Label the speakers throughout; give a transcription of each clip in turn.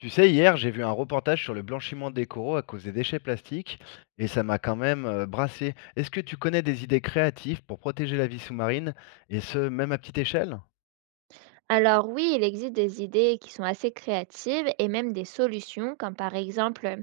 Speaker 1: Tu sais, hier, j'ai vu un reportage sur le blanchiment des coraux à cause des déchets plastiques et ça m'a quand même brassé. Est-ce que tu connais des idées créatives pour protéger la vie sous-marine et ce, même à petite échelle?
Speaker 2: Alors oui, il existe des idées qui sont assez créatives et même des solutions, comme par exemple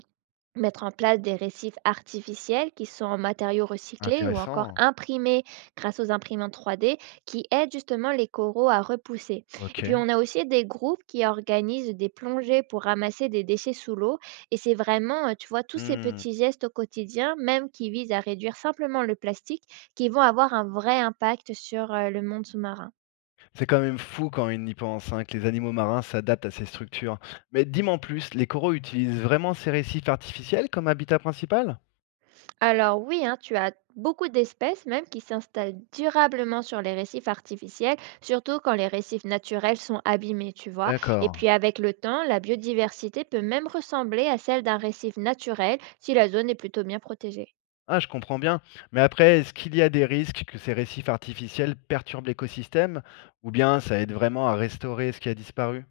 Speaker 2: mettre en place des récifs artificiels qui sont en matériaux recyclés ou encore
Speaker 1: Intéressant.
Speaker 2: imprimés grâce aux imprimantes 3D qui aident justement les coraux à repousser. Et
Speaker 1: Ok.
Speaker 2: puis on a aussi des groupes qui organisent des plongées pour ramasser des déchets sous l'eau et c'est vraiment, tu vois, tous ces
Speaker 1: Hmm.
Speaker 2: petits gestes au quotidien, même qui visent à réduire simplement le plastique, qui vont avoir un vrai impact sur le monde sous-marin.
Speaker 1: C'est quand même fou quand on y pense, hein, que les animaux marins s'adaptent à ces structures. Mais dis-moi en plus, les coraux utilisent vraiment ces récifs artificiels comme habitat principal?
Speaker 2: Alors oui, hein, tu as beaucoup d'espèces même qui s'installent durablement sur les récifs artificiels, surtout quand les récifs naturels sont abîmés, tu vois. Et puis
Speaker 1: D'accord.
Speaker 2: avec le temps, la biodiversité peut même ressembler à celle d'un récif naturel si la zone est plutôt bien protégée.
Speaker 1: Ah, je comprends bien. Mais après, est-ce qu'il y a des risques que ces récifs artificiels perturbent l'écosystème ou bien ça aide vraiment à restaurer ce qui a disparu?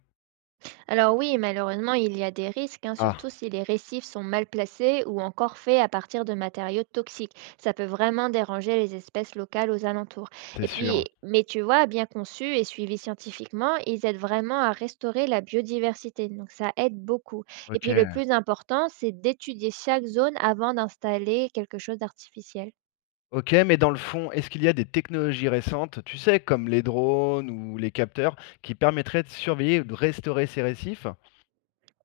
Speaker 2: Alors oui, malheureusement, il y a des risques, hein, surtout
Speaker 1: Ah,
Speaker 2: si les récifs sont mal placés ou encore faits à partir de matériaux toxiques. Ça peut vraiment déranger les espèces locales aux alentours.
Speaker 1: c'est
Speaker 2: Et
Speaker 1: sûr.
Speaker 2: puis, mais tu vois, bien conçus et suivis scientifiquement, ils aident vraiment à restaurer la biodiversité. Donc ça aide beaucoup. Et puis le
Speaker 1: OK.
Speaker 2: plus important, c'est d'étudier chaque zone avant d'installer quelque chose d'artificiel.
Speaker 1: OK, mais dans le fond, est-ce qu'il y a des technologies récentes, tu sais, comme les drones ou les capteurs, qui permettraient de surveiller ou de restaurer ces récifs?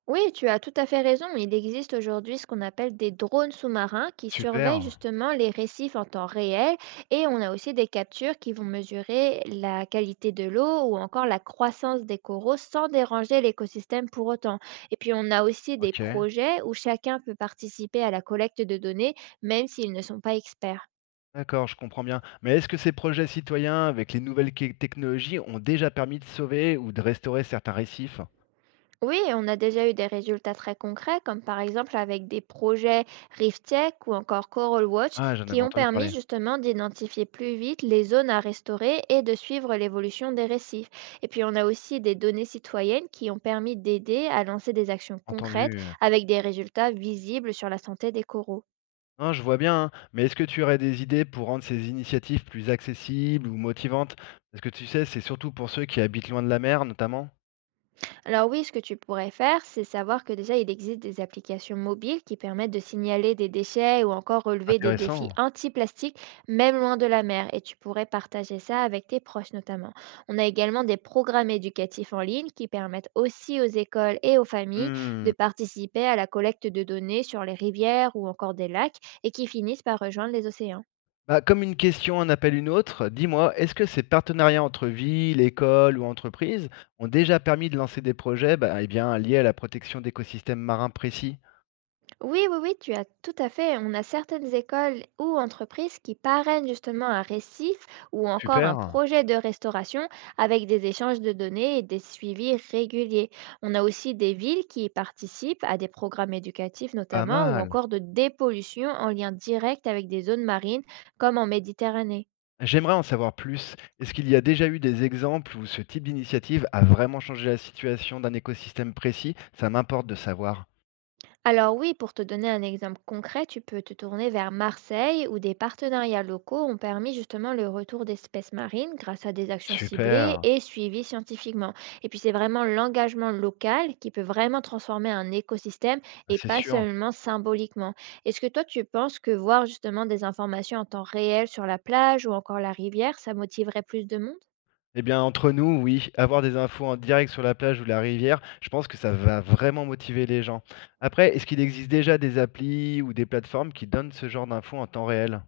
Speaker 2: Oui, tu as tout à fait raison. Il existe aujourd'hui ce qu'on appelle des drones sous-marins qui surveillent
Speaker 1: Super.
Speaker 2: justement les récifs en temps réel et on a aussi des captures qui vont mesurer la qualité de l'eau ou encore la croissance des coraux sans déranger l'écosystème pour autant. Et puis on a aussi des
Speaker 1: OK.
Speaker 2: projets où chacun peut participer à la collecte de données même s'ils ne sont pas experts.
Speaker 1: D'accord, je comprends bien. Mais est-ce que ces projets citoyens avec les nouvelles technologies ont déjà permis de sauver ou de restaurer certains récifs?
Speaker 2: Oui, on a déjà eu des résultats très concrets, comme par exemple avec des projets Rift Tech ou encore Coral Watch,
Speaker 1: Ah, j'en avais
Speaker 2: qui ont
Speaker 1: entendu
Speaker 2: permis
Speaker 1: parler.
Speaker 2: justement d'identifier plus vite les zones à restaurer et de suivre l'évolution des récifs. Et puis on a aussi des données citoyennes qui ont permis d'aider à lancer des actions concrètes
Speaker 1: Entendu.
Speaker 2: avec des résultats visibles sur la santé des coraux.
Speaker 1: Hein, je vois bien, hein, mais est-ce que tu aurais des idées pour rendre ces initiatives plus accessibles ou motivantes? Parce que tu sais, c'est surtout pour ceux qui habitent loin de la mer, notamment.
Speaker 2: Alors oui, ce que tu pourrais faire, c'est savoir que déjà il existe des applications mobiles qui permettent de signaler des déchets ou encore relever des défis
Speaker 1: Intéressant.
Speaker 2: anti-plastique, même loin de la mer. Et tu pourrais partager ça avec tes proches notamment. On a également des programmes éducatifs en ligne qui permettent aussi aux écoles et aux familles
Speaker 1: Hmm.
Speaker 2: de participer à la collecte de données sur les rivières ou encore des lacs et qui finissent par rejoindre les océans.
Speaker 1: Bah, comme une question en appelle une autre, dis-moi, est-ce que ces partenariats entre villes, écoles ou entreprises ont déjà permis de lancer des projets bah, eh bien, liés à la protection d'écosystèmes marins précis?
Speaker 2: Oui, oui, oui, tu as tout à fait. On a certaines écoles ou entreprises qui parrainent justement un récif ou encore un
Speaker 1: Super,
Speaker 2: projet de restauration avec des échanges de données et des suivis réguliers. On a aussi des villes qui participent à des programmes éducatifs
Speaker 1: pas
Speaker 2: notamment ou
Speaker 1: mal.
Speaker 2: encore de dépollution en lien direct avec des zones marines comme en Méditerranée.
Speaker 1: J'aimerais en savoir plus. Est-ce qu'il y a déjà eu des exemples où ce type d'initiative a vraiment changé la situation d'un écosystème précis? Ça m'importe de savoir.
Speaker 2: Alors oui, pour te donner un exemple concret, tu peux te tourner vers Marseille où des partenariats locaux ont permis justement le retour d'espèces marines grâce à des actions ciblées
Speaker 1: Super,
Speaker 2: et suivies scientifiquement. Et puis c'est vraiment l'engagement local qui peut vraiment transformer un écosystème
Speaker 1: bah,
Speaker 2: et
Speaker 1: c'est
Speaker 2: pas
Speaker 1: sûr.
Speaker 2: seulement symboliquement. Est-ce que toi tu penses que voir justement des informations en temps réel sur la plage ou encore la rivière, ça motiverait plus de monde?
Speaker 1: Eh bien, entre nous, oui, avoir des infos en direct sur la plage ou la rivière, je pense que ça va vraiment motiver les gens. Après, est-ce qu'il existe déjà des applis ou des plateformes qui donnent ce genre d'infos en temps réel?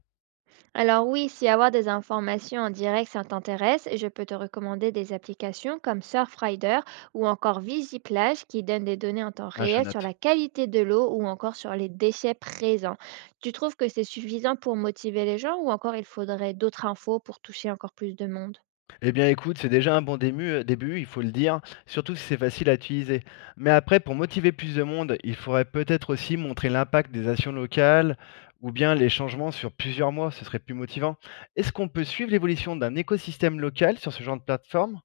Speaker 2: Alors oui, si avoir des informations en direct, ça t'intéresse, je peux te recommander des applications comme Surfrider ou encore Visiplage qui donnent des données en temps
Speaker 1: Ah, je
Speaker 2: réel sur
Speaker 1: note.
Speaker 2: la qualité de l'eau ou encore sur les déchets présents. Tu trouves que c'est suffisant pour motiver les gens ou encore il faudrait d'autres infos pour toucher encore plus de monde?
Speaker 1: Eh bien, écoute, c'est déjà un bon début, il faut le dire, surtout si c'est facile à utiliser. Mais après, pour motiver plus de monde, il faudrait peut-être aussi montrer l'impact des actions locales ou bien les changements sur plusieurs mois, ce serait plus motivant. Est-ce qu'on peut suivre l'évolution d'un écosystème local sur ce genre de plateforme?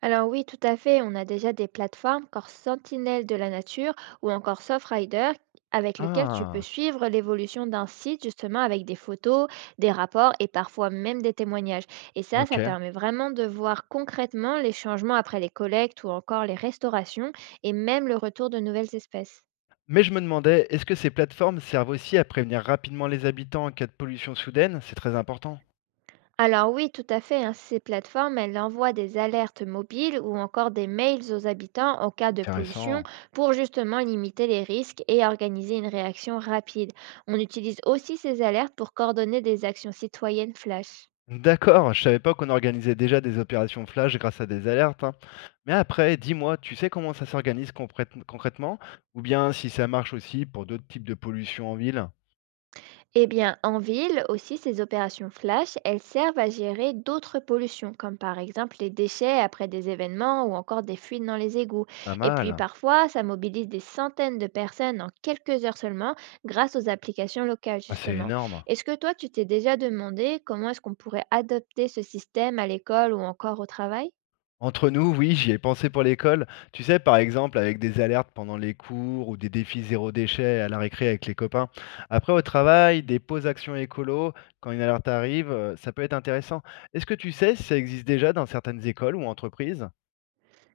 Speaker 2: Alors oui, tout à fait. On a déjà des plateformes comme Sentinelle de la nature ou encore SoftRider avec lequel tu peux
Speaker 1: Ah,
Speaker 2: suivre l'évolution d'un site justement avec des photos, des rapports et parfois même des témoignages. Et ça
Speaker 1: ok.
Speaker 2: permet vraiment de voir concrètement les changements après les collectes ou encore les restaurations et même le retour de nouvelles espèces.
Speaker 1: Mais je me demandais, est-ce que ces plateformes servent aussi à prévenir rapidement les habitants en cas de pollution soudaine? C'est très important.
Speaker 2: Alors oui, tout à fait, hein, ces plateformes, elles envoient des alertes mobiles ou encore des mails aux habitants en cas de pollution
Speaker 1: Intéressant.
Speaker 2: pour justement limiter les risques et organiser une réaction rapide. On utilise aussi ces alertes pour coordonner des actions citoyennes flash.
Speaker 1: D'accord, je savais pas qu'on organisait déjà des opérations flash grâce à des alertes, hein. Mais après, dis-moi, tu sais comment ça s'organise concrètement? Ou bien si ça marche aussi pour d'autres types de pollution en ville?
Speaker 2: Eh bien, en ville aussi, ces opérations flash, elles servent à gérer d'autres pollutions, comme par exemple les déchets après des événements ou encore des fuites dans les égouts.
Speaker 1: Pas
Speaker 2: Et puis
Speaker 1: mal.
Speaker 2: parfois, ça mobilise des centaines de personnes en quelques heures seulement grâce aux applications locales,
Speaker 1: Ah, c'est
Speaker 2: justement.
Speaker 1: énorme.
Speaker 2: Est-ce que toi, tu t'es déjà demandé comment est-ce qu'on pourrait adopter ce système à l'école ou encore au travail?
Speaker 1: Entre nous, oui, j'y ai pensé pour l'école. Tu sais, par exemple, avec des alertes pendant les cours ou des défis zéro déchet à la récré avec les copains. Après, au travail, des pauses actions écolo, quand une alerte arrive, ça peut être intéressant. Est-ce que tu sais si ça existe déjà dans certaines écoles ou entreprises?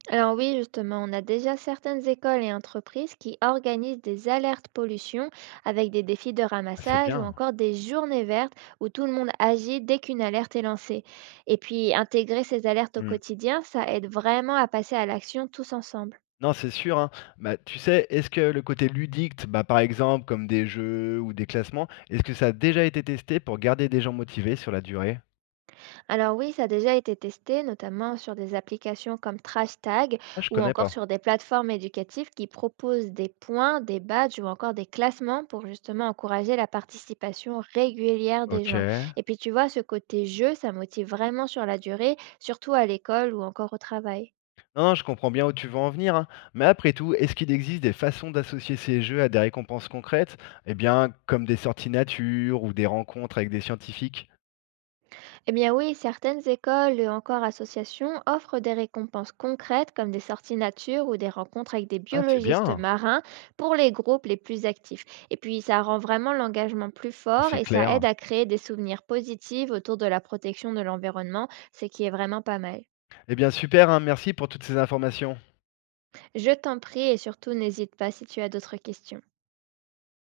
Speaker 2: Alors oui, justement, on a déjà certaines écoles et entreprises qui organisent des alertes pollution avec des défis de
Speaker 1: Ah, c'est
Speaker 2: ramassage ou
Speaker 1: bien.
Speaker 2: encore des journées vertes où tout le monde agit dès qu'une alerte est lancée. Et puis, intégrer ces alertes au
Speaker 1: Hmm.
Speaker 2: quotidien, ça aide vraiment à passer à l'action tous ensemble.
Speaker 1: Non, c'est sûr, hein. Bah, tu sais, est-ce que le côté ludique, bah, par exemple, comme des jeux ou des classements, est-ce que ça a déjà été testé pour garder des gens motivés sur la durée?
Speaker 2: Alors oui, ça a déjà été testé, notamment sur des applications comme Trash Tag
Speaker 1: Ah, je
Speaker 2: ou
Speaker 1: connais
Speaker 2: encore
Speaker 1: pas.
Speaker 2: sur des plateformes éducatives qui proposent des points, des badges ou encore des classements pour justement encourager la participation régulière des
Speaker 1: Ok.
Speaker 2: gens. Et puis tu vois, ce côté jeu, ça motive vraiment sur la durée, surtout à l'école ou encore au travail.
Speaker 1: Non, non, je comprends bien où tu veux en venir, hein. Mais après tout, est-ce qu'il existe des façons d'associer ces jeux à des récompenses concrètes? Eh bien, comme des sorties nature ou des rencontres avec des scientifiques?
Speaker 2: Eh bien oui, certaines écoles et encore associations offrent des récompenses concrètes comme des sorties nature ou des rencontres avec des
Speaker 1: Ah, c'est
Speaker 2: biologistes
Speaker 1: bien,
Speaker 2: marins pour les groupes les plus actifs. Et puis ça rend vraiment l'engagement plus fort
Speaker 1: c'est
Speaker 2: et ça
Speaker 1: clair.
Speaker 2: aide à créer des souvenirs positifs autour de la protection de l'environnement, ce qui est vraiment pas mal.
Speaker 1: Eh bien, super, hein, merci pour toutes ces informations.
Speaker 2: Je t'en prie et surtout n'hésite pas si tu as d'autres questions.